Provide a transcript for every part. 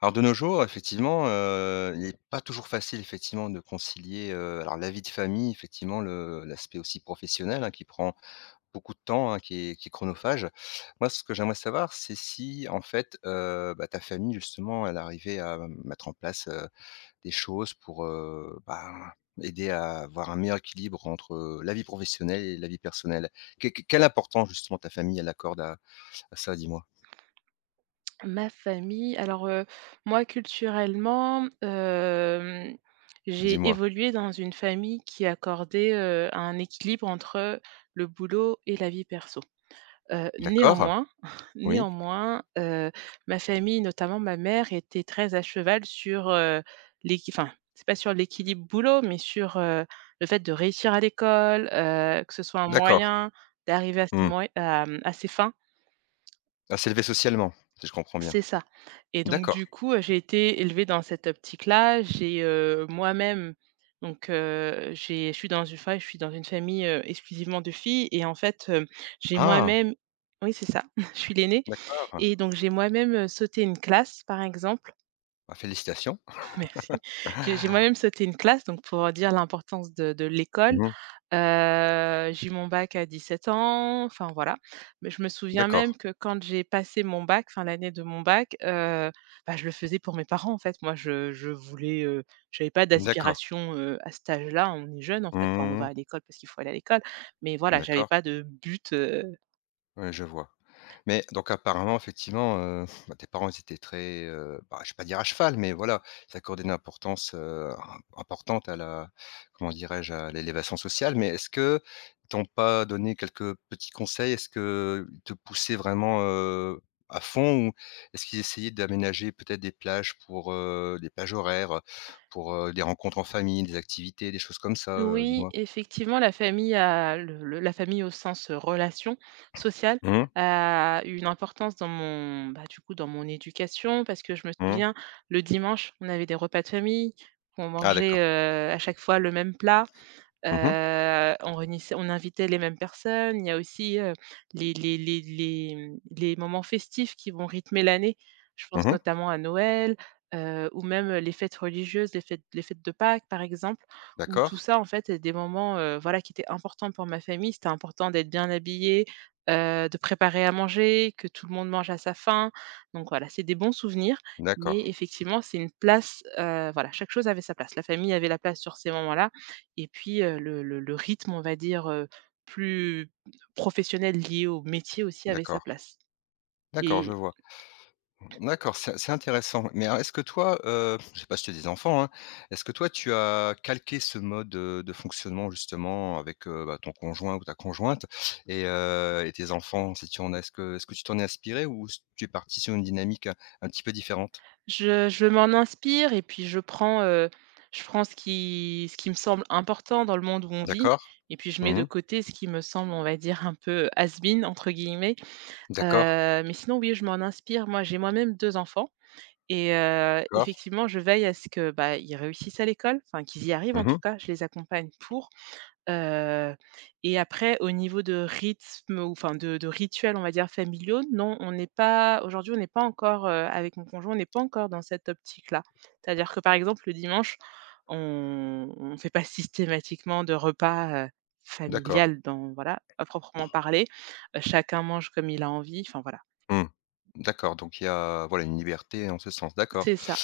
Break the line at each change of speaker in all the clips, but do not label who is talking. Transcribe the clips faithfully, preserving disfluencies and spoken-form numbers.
Alors de nos jours, effectivement, heu, il n'est pas toujours facile, effectivement, de concilier, heu, alors la vie de famille, effectivement, le l'aspect aussi professionnel, hein, qui prend beaucoup de temps, hein, qui est qui est chronophage. Moi, ce que j'aimerais savoir, c'est si, en fait, heu, bah, ta famille, justement, elle arrivait à mettre en place, heu, des choses pour, heu, ben, aider à avoir un meilleur équilibre entre, heu, la vie professionnelle et la vie personnelle. Que que quelle importance, justement, ta famille, elle accorde à à ça, dis-moi?
Ma famille, alors, heu, moi culturellement, hem, j'ai
Dis-moi.
évolué dans une famille qui accordait, heu, un équilibre entre le boulot et la vie perso. Heu,
D'accord?
néanmoins
Oui?
néanmoins, heu, ma famille, notamment ma mère, était très à cheval sur, heu, l'équi enfin, c'est pas sur l'équilibre boulot, mais sur, heu, le fait de réussir à l'école, heu, que ce soit un
D'accord.
moyen d'arriver à ses
Mmh.
moy à, mmh, à ses fins.
À s'élever socialement, si je comprends bien.
C'est ça et donc
D'accord.
du coup, heu, j'ai été élevée dans cette optique-là. J'ai, heu, moi-même donc heu, j'ai je suis dans une fa je suis dans une famille, heu, exclusivement de filles et en fait, hem, j'ai
Ah!
moi-même oui, c'est ça, je suis l'aînée
D'accord.
et donc j'ai moi-même, heu, sauté une classe, par exemple.
Ah, félicitations.
Merci. J'ai j'ai moi-même sauté une classe, donc pour dire l'importance de de l'école.
Mmh.
Heu, j'ai eu mon bac à dix-sept ans, enfin voilà. Mais je me souviens
D'accord,
même que quand j'ai passé mon bac, enfin l'année de mon bac, heu, bah, je le faisais pour mes parents, en fait. Moi, je je voulais, heu, j'avais pas
d'accord.
d'aspiration, heu, à cet âge-là. On est jeune, en fait, enfin, on va
Mmh.
à l'école parce qu'il faut aller à l'école. Mais voilà, j'avais
D'accord.
pas de but.
Ouais, je vois. Mais donc apparemment, effectivement, heu, bah, tes parents, ils étaient très, heu, bah, je vais pas dire à cheval, mais voilà, ils accordaient une importance, heu, im importante à la, comment dirais-je, à l'élévation sociale. Mais est-ce que ils t'ont pas donné quelques petits conseils? Est-ce que ils te poussaient vraiment, heu, à fond? Ou est-ce qu'ils essayaient d'aménager peut-être des plages pour, heu, des plages horaires, pour, heu, des rencontres en famille, des activités, des choses comme ça, heu,
Oui,
dis-moi?
effectivement, la famille a le le la famille au sens, heu, relation sociale,
Mmh mh.
a eu une importance dans mon bah, du coup, dans mon éducation parce que je me
Mmh.
souviens, le dimanche, on avait des repas de famille, on
Ah,
mangeait,
d'accord.
heu, à chaque fois le même plat.
Mmh mh.
Heu, on réunissait on invitait les mêmes personnes. Il y a aussi, heu, les les les les, mmh, les moments festifs qui vont rythmer l'année. Je pense
Mmh.
notamment à Noël, heu, ou même, les fêtes religieuses, les fêtes les fêtes de Pâques, par exemple, où
D'accord.
tout ça, en fait, est des moments, heu, voilà, qui étaient importants pour ma famille. C'était important d'être bien habillé, heu, de préparer à manger, que tout le monde mange à sa faim. Donc voilà, c'est des bons souvenirs,
D'accord.
mais effectivement, c'est une place, heu, voilà, chaque chose avait sa place. La famille avait la place sur ces moments-là et puis, heu, le le le rythme, on va dire, heu, plus professionnel lié au métier aussi avait sa
D'accord.
place
D'accord, je
et.
vois. D'accord, c'est c'est intéressant. Mais alors est-ce que toi, heu, je sais pas si tu as des enfants, hein, est-ce que toi tu as calqué ce mode, heu, de fonctionnement justement avec, heu, bah, ton conjoint ou ta conjointe et heu et tes enfants si tu en as? Est-ce que est-ce que tu t'en es inspiré ou s tu es parti sur une dynamique un un petit peu différente?
Je je m'en inspire et puis je prends, heu, je prends ce qui ce qui me semble important dans le monde où on vit
D'accord.
et puis je mets
Mmh.
de côté ce qui me semble, on va dire, un peu «has been» entre guillemets,
D'accord,
heu, mais sinon oui, je m'en inspire. Moi, j'ai moi-même deux enfants. Et heu,
d'accord.
effectivement, je veille à ce que, bah, ils réussissent à l'école, enfin qu'ils y arrivent en tout
Mmh.
cas, je les accompagne pour. Heu et après au niveau de rythme ou enfin de de rituels, on va dire familiaux, non, on n'est pas aujourd'hui, on n'est pas encore, heu, avec mon conjoint, on n'est pas encore dans cette optique-là. C'est-à-dire que, par exemple, le dimanche, on ne fait pas systématiquement de repas, heu,
D'accord.
familial dans voilà, à proprement parler. Heu, chacun mange comme il a envie, enfin voilà.
Mmh. D'accord, donc il y a, voilà, une liberté en ce sens, d'accord.
C'est ça.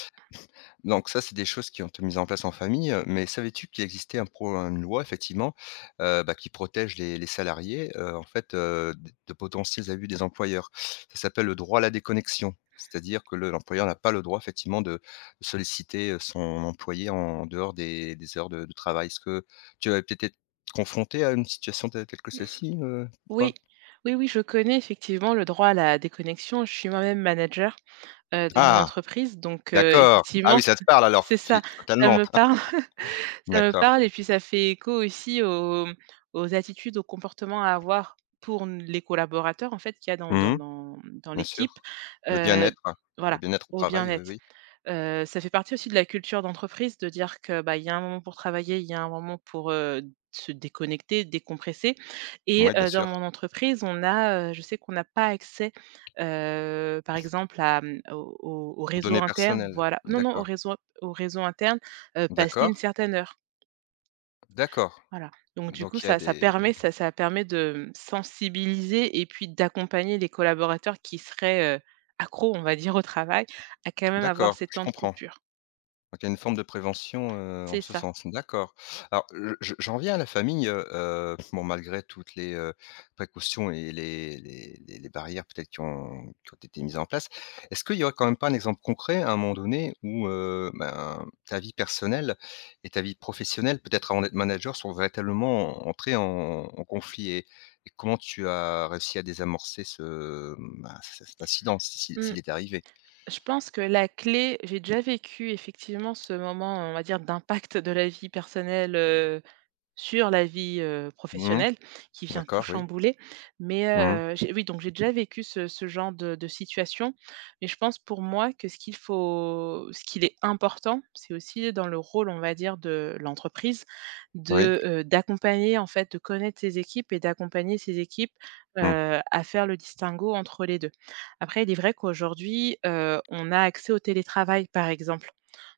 Donc ça, c'est des choses qui ont été mises en place en famille, heu, mais savais-tu qu'il existait un pro une loi effectivement, heu, bah, qui protège les les salariés, heu, en fait, heu, d de potentiels abus des employeurs? Ça s'appelle le droit à la déconnexion. C'est-à-dire que le l'employeur n'a pas le droit effectivement de solliciter, son employé en dehors des des heures de de travail. Est-ce que tu as peut-être été confronté à une situation telle telle que celle-ci, heu, ou
Oui,
pas?
oui, oui, je connais effectivement le droit à la déconnexion. Je suis moi-même manager, heu, de mon
Ah!
entreprise, donc heu,
D'accord. Ah oui,
effectivement,
ça te parle alors,
c'est
fi
ça, ça
fatalement.
me parle, ça me
D'accord.
parle et puis ça fait écho aussi aux, mmh, aux attitudes, aux comportements à avoir pour n les collaborateurs en fait qu'il y a dans dans
Mmh.
dans dans
Bien
l'équipe,
sûr. Le
heu,
bien-être, le
voilà,
bien-être au
au
travail, oui,
bien-être.
oui.
Heu, ça fait partie aussi de la culture d'entreprise de dire que, bah, il y a un moment pour travailler, il y a un moment pour, heu, se déconnecter, décompresser et
Oui, bien
heu, dans
sûr.
mon entreprise, on a, heu, je sais qu'on n'a pas accès, heu, par exemple à, mmh, au au au
Vos
réseau
données
interne,
personnelles.
voilà. Non, non, au
D'accord,
réseau au réseau interne, heu, passé
d'accord,
une certaine heure,
d'accord.
voilà. Donc du coup,
Donc il y a
ça ça
des
permet ça ça permet de, mmh, sensibiliser et puis d'accompagner les collaborateurs qui seraient, heu, accros, on va dire, au travail, à quand même avoir
D'accord,
ces
je
temps de
comprends.
coupure.
Donc il y a une forme de prévention, heu, en
C'est
ce
ça.
sens. D'accord. Alors je je j'en viens à la famille, heu heu, bon malgré toutes les, heu, précautions et les les les les barrières peut-être qui ont qui ont été mises en place. Est-ce qu'il y aurait quand même pas un exemple concret à un moment donné où, heu, ben, ta vie personnelle et ta vie professionnelle, peut-être avant d'être manager, sont véritablement entrées en en conflit et et comment tu as réussi à désamorcer ce, ben, cet incident si si
Mmh,
s'il est arrivé?
je pense que la clé j'ai déjà vécu effectivement ce moment, on va dire, d'impact de la vie personnelle, sur la vie, heu,
Mmh.
professionnelle qui vient tout
D'accord, oui.
chambouler, mais
Mmh.
heu, j'ai oui, donc j'ai déjà vécu ce ce genre de de situation, mais je pense pour moi que ce qu'il faut ce qu'il est important, c'est aussi dans le rôle, on va dire, de l'entreprise
Oui.
de, heu, d'accompagner, en fait, de connaître ses équipes et d'accompagner ses équipes,
Mmh.
heu, à faire le distinguo entre les deux. Après, il est vrai qu'aujourd'hui, heu, on a accès au télétravail, par exemple,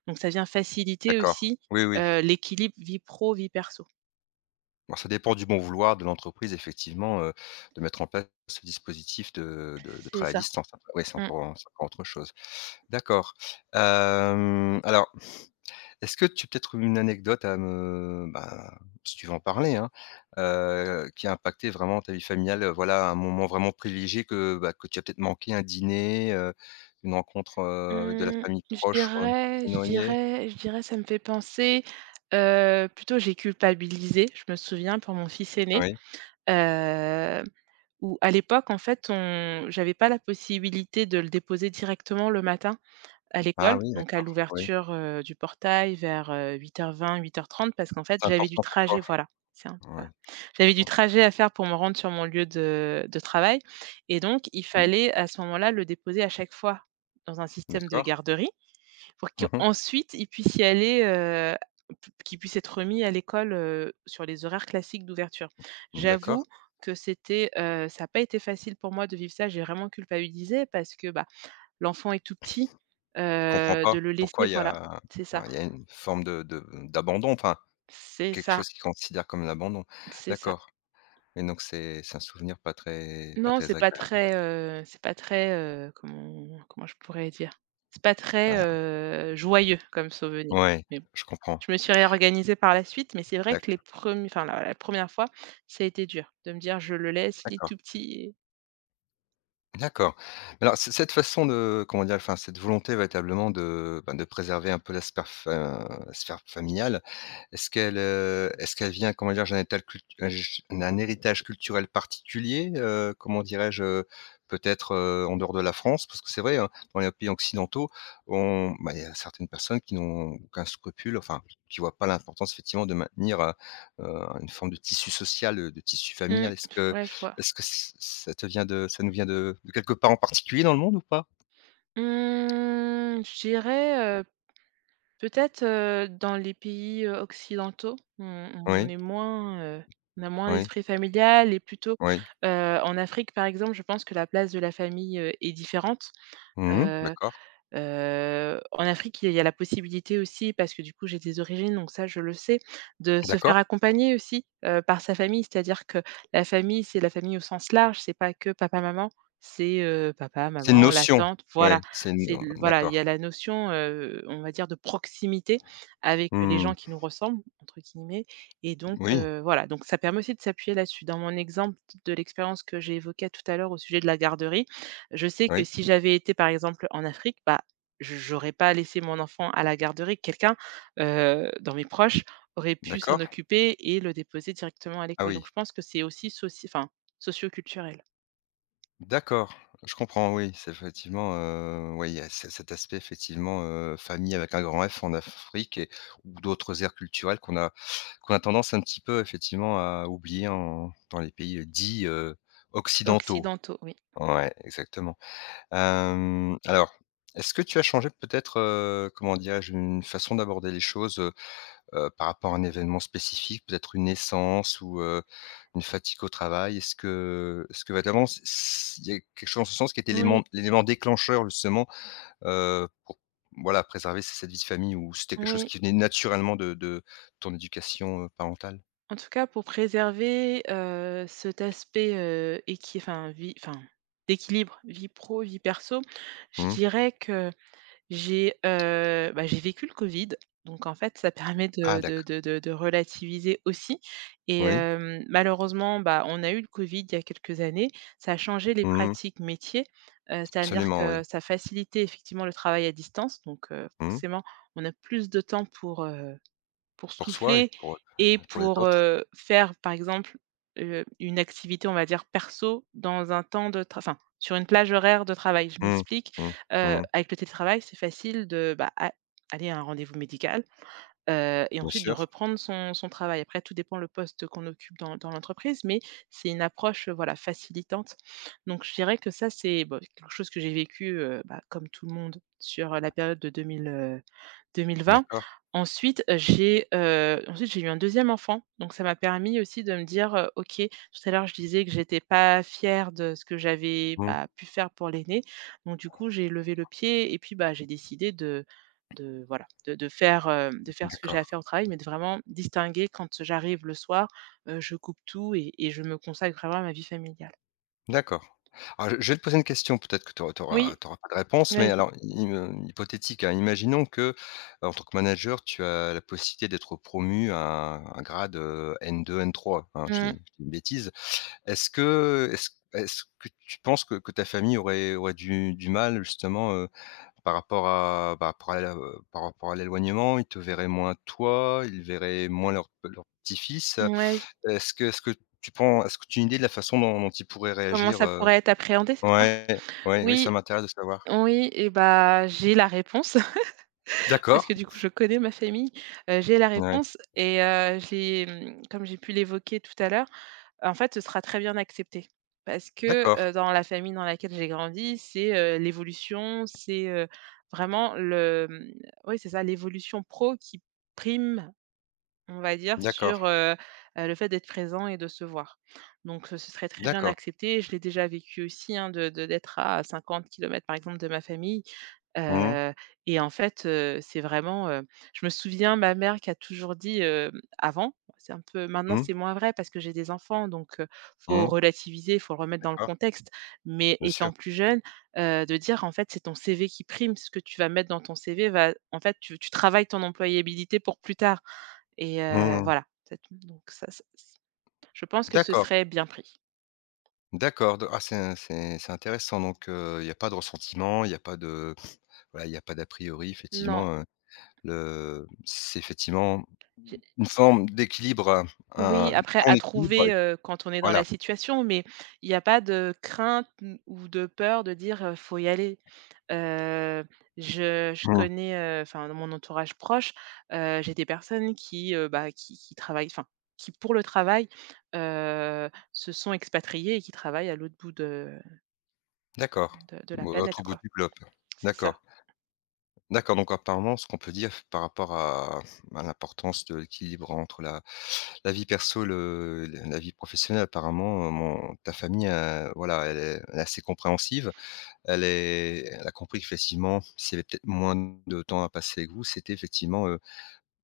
donc ça vient faciliter
D'accord.
aussi,
Oui, oui.
heu, l'équilibre vie pro, vie perso.
Bon, ça dépend du bon vouloir de l'entreprise, effectivement, heu, de mettre en place ce dispositif de de de
C'est
travail à
ça.
distance. Oui, c'est
Mmh.
encore c'est encore autre chose. D'accord. Hem, alors, est-ce que tu as peut-être une anecdote à me bah, si tu veux en parler, hein, heu, qui a impacté vraiment ta vie familiale, heu, voilà, un moment vraiment privilégié que, bah, que tu as peut-être manqué, un dîner, heu, une rencontre, heu, avec de la
Mmh,
famille
je
proche ou un petit
dirais
peu
je
éloignée?
dirais je dirais ça me fait penser, heu, plutôt j'ai culpabilisé, je me souviens pour mon fils aîné,
Oui.
heu, où à l'époque en fait on j'avais pas la possibilité de le déposer directement le matin à
Ah
l'école,
oui,
donc à
d'accord, oui.
l'ouverture, heu, du portail vers, heu, huit heures vingt-huit heures trente parce qu'en fait,
C'est
j'avais du
important pour toi?
trajet voilà, c'est un
Oui,
voilà.
je
J'avais du
com
trajet à faire pour me rendre sur mon lieu de de travail et donc il
Mmh.
fallait à ce moment-là le déposer à chaque fois dans un système de
D'accord.
garderie pour
Mmh mh.
qu'ensuite il puisse y aller, heu, p qu'il puisse être remis à l'école, heu, sur les horaires classiques d'ouverture.
D'accord.
J'avoue que c'était, heu, ça n'a pas été facile pour moi de vivre ça, j'ai vraiment culpabilisé parce que, bah, l'enfant est tout petit,
Je comprends
heu,
pas
de le laisser
pourquoi il y
voilà,
a
c'est
ouais,
ça,
il y a une forme de de d'abandon, enfin,
c'est
quelque
ça,
chose qu'ils considèrent comme l'abandon.
c'est ça.
D'accord, et donc c'est c'est un souvenir pas très, pas
Non,
très
c'est pas
agréable.
très, heu, c'est pas très, heu, comment comment je pourrais dire? C'est pas très,
Ah,
heu, joyeux comme souvenir,
ouais,
mais bon.
je comprends.
Je me suis réorganisée par la suite, mais c'est vrai que les
D'accord,
premiers, enfin la la première fois, ça a été dur de me dire: «Je le laisse, il est
d'accord,
tout petit et».
d'accord. Alors c cette façon de, comment dire? Enfin, cette volonté véritablement de, ben, de préserver un peu la sphère fa euh, la sphère familiale. Est-ce qu'elle, heu, est-ce qu'elle vient, comment dire? D'un étal cult un j- d'un héritage culturel particulier, heu, comment dirais-je? Heu, peut-être, heu, en dehors de la France? Parce que c'est vrai, hein, dans les pays occidentaux, on bah, il y a certaines personnes qui n'ont aucun scrupule, enfin, qui voient pas l'importance effectivement de maintenir, heu heu, une forme de tissu social, heu, de tissu
Mmh,
familial. Est-ce que
ouais, je vois.
est-ce que ç ça te vient de ça nous vient de de quelque part en particulier dans le monde ou pas?
Mmh, je dirais, Peut-être, heu, dans les pays, heu, occidentaux, on on
Oui,
est moins, heu, on a moins
oui,
l'esprit familial et plutôt,
oui.
heu, en Afrique, par exemple, je pense que la place de la famille, heu, est différente.
Mmh.
heu
D'accord,
Heu, en Afrique, il y a la possibilité aussi, parce que du coup, j'ai des origines, donc ça, je le sais, de se faire
d'accord.
accompagner aussi, heu, par sa famille. C'est-à-dire que la famille, c'est la famille au sens large, c'est pas que papa, maman, c'est, heu, papa,
C'est une
maman, la
notion.
tante, voilà.
Oui, c'est une
C'est voilà, il y
d'accord.
a la notion, heu, on va dire de proximité avec les gens
Mmh.
qui nous ressemblent, entre guillemets et donc
Oui,
heu, voilà, donc ça permet aussi de s'appuyer là-dessus. Dans mon exemple de l'expérience que j'ai évoquée tout à l'heure au sujet de la garderie, je sais que
oui,
si j'avais été, par exemple, en Afrique, bah, je j'aurais pas laissé mon enfant à la garderie. Quelqu'un, heu, dans mes proches aurait pu s'en
d'accord.
occuper et le déposer directement à
Ah
l'école. Donc
oui,
je pense que c'est aussi soci enfin, socio-culturel.
d'accord, je comprends, oui, c'est effectivement, heu, ouais, il y a ce cet aspect effectivement, heu, famille avec un grand F en Afrique et ou d'autres aires culturelles qu'on a qu'on a tendance un petit peu effectivement à oublier en dans les pays, heu, dits, heu, occidentaux.
Occidentaux, oui.
Ouais, exactement. Hem, alors, est-ce que tu as changé peut-être, heu, comment dirais-je, une façon d'aborder les choses, heu, par rapport à un événement spécifique, peut-être une naissance ou, heu, une fatigue au travail? Est-ce que est-ce que vraiment c c il y a quelque chose en ce sens, qui est
Oui,
élément l'élément déclencheur justement, heu, pour voilà préserver c cette vie de famille ou c'était quelque chose
oui.
qui venait naturellement de de ton éducation, heu, parentale?
En tout cas, pour préserver, heu, cet aspect, heu, équi enfin vie enfin, d'équilibre vie pro, vie perso, je
Mmh.
dirais que J'ai, heu, bah, j'ai vécu le Covid, donc en fait, ça permet
Ah,
de de
d'accord.
de de de relativiser aussi et
Oui.
hem, malheureusement, bah, on a eu le Covid il y a quelques années. Ça a changé les
Mmh.
pratiques métiers, heu, c'est-à-dire
Absolument, oui.
que ça facilitait effectivement le travail à distance, donc heu,
Mmh.
forcément, on a plus de temps pour, heu pour
Pour soi et
souffler
pour,
et
pour les
pour,
autres.
heu, faire, par exemple, heu, une activité, on va dire, perso dans un temps de tra enfin, sur une plage horaire de travail. Je
Mmh.
m'explique,
Mmh.
heu,
Mmh.
avec le télétravail, c'est facile de, bah, a aller à un rendez-vous médical, heu et
Bien
ensuite de
sûr.
reprendre son son travail. Après, tout dépend le poste qu'on occupe dans dans l'entreprise, mais c'est une approche, heu, voilà, facilitante. Donc je dirais que ça, c'est, bah, quelque chose que j'ai vécu, heu, bah, comme tout le monde sur, la période de deux mille, deux mille vingt.
D'accord.
Ensuite, heu, j'ai, heu, ensuite j'ai eu un deuxième enfant, donc ça m'a permis aussi de me dire, heu: «OK». Tout à l'heure, je disais que j'étais pas fière de ce que j'avais,
Mmh.
bah, pu faire pour l'aîné, donc du coup, j'ai levé le pied et puis, bah, j'ai décidé de de voilà, de de faire, heu, de faire ce que j'ai à faire
D'accord.
au travail, mais de vraiment distinguer quand j'arrive le soir, heu, je coupe tout et et je me consacre vraiment à ma vie familiale.
D'accord. Alors je je vais te poser une question, peut-être que tu auras tu
Oui,
auras pas de réponse, mais
vas-y.
alors im hem, hypothétique, hein. Imaginons que, en tant que manager, tu as la possibilité d'être promu à un un grade, heu, n deux, n trois. Hein, je dis je
Mmh,
dis une bêtise. Est-ce que est-ce est-ce que tu penses que que ta famille aurait aurait du du mal justement, heu, par rapport à par rapport à la euh, par rapport à l'éloignement? Ils te verraient moins toi, ils verraient moins leur leur petit-fils.
ouais,
Est-ce que est-ce que tu penses, est-ce que tu as une idée de la façon dont dont ils pourraient
comment
réagir?
ça
euh,
pourrait être appréhendé, c'est ça?
Ouais, ouais, oui, ça
Oui.
m'intéresse de savoir.
Oui et bah, j'ai la réponse
D'accord,
parce que du coup, je connais ma famille. Heu, j'ai la
ouais,
réponse et heu, j'ai, mmh, comme j'ai pu l'évoquer tout à l'heure, en fait, ce sera très bien accepté parce que,
d'accord,
heu, dans la famille dans laquelle j'ai grandi, c'est, heu, l'évolution, c'est, heu, vraiment le, mmh, oui, c'est ça, l'évolution pro qui prime, on va dire,
d'accord,
sur, heu heu, le fait d'être présent et de se voir. Donc heu, ce serait très bien
d'accord.
accepté. Je l'ai déjà vécu aussi, hein, de de d'être à cinquante kilomètres, par exemple, de ma famille.
Mmh mh.
Heu et en fait, heu, c'est vraiment, heu, je me souviens ma mère qui a toujours dit, heu, avant, c'est un peu maintenant
Mmh.
c'est moins vrai parce que j'ai des enfants donc heu, faut relativiser, faut le remettre dans le
D'accord,
contexte. Mais
bien sûr.
étant plus jeune, heu, de dire: «En fait, c'est ton C V qui prime, ce que tu vas mettre dans ton C V va en fait, tu tu travailles ton employabilité pour plus tard» et heu,
Mmh.
voilà, c'est. Donc ça, ça je pense que ce
D'accord,
serait bien pris.
d'accord, de ah, c'est c'est c'est intéressant donc heu, il y a pas de ressentiment, il y a pas de voilà, il y a pas d'a priori
Non.
effectivement, heu, le c'est effectivement une forme d'équilibre, heu,
Oui,
un
après
ton
à
équilibre,
trouver, heu, quand on est dans
voilà.
la situation, mais il n'y a pas de crainte n ou de peur de dire, heu: «Faut y aller». Heu, je je
Mmh.
connais, heu, enfin dans mon entourage proche, heu, j'ai des personnes qui, heu, bah, qui qui travaillent enfin, qui pour le travail, heu, se sont expatriées et qui travaillent à l'autre bout de
D'accord,
de de la
bon, l'autre
planète
bout
quoi.
du globe.
C'est ça,
D'accord, d'accord, donc apparemment ce qu'on peut dire par rapport à à l'importance de l'équilibre entre la La vie perso, le la vie professionnelle apparemment, heu, mon ta famille, heu, voilà, elle est elle est assez compréhensive. Elle est elle a compris qu'effectivement, s'il y avait peut-être moins de temps à passer avec vous, c'était effectivement, heu,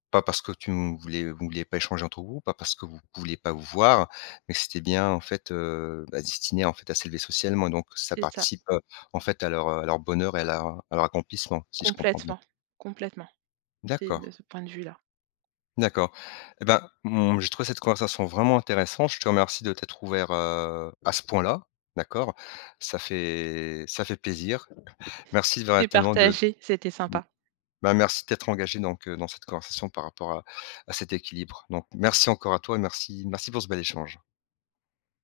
pas parce que tu ne voulais vous vouliez pas échanger entre vous, pas parce que vous ne vouliez pas vous voir, mais que c'était bien en fait, heu, bah, destiné en fait à s'élever socialement donc ça
c'est ça.
participe, heu, en fait à leur, à leur bonheur et à leur à leur accomplissement, si je comprends bien.
Complètement, complètement. C'est
D'accord.
de ce point de vue-là.
D'accord. Eh ben, mmh, j'ai trouvé cette conversation vraiment intéressante. Je te remercie de t'être ouvert, heu, à ce point-là, d'accord? Ça fait ça fait plaisir. Merci
C'est
véritablement de
partagé, c'était sympa.
bah, merci d'être engagé donc, heu, dans cette conversation par rapport à à cet équilibre. Donc merci encore à toi et merci merci pour ce bel échange.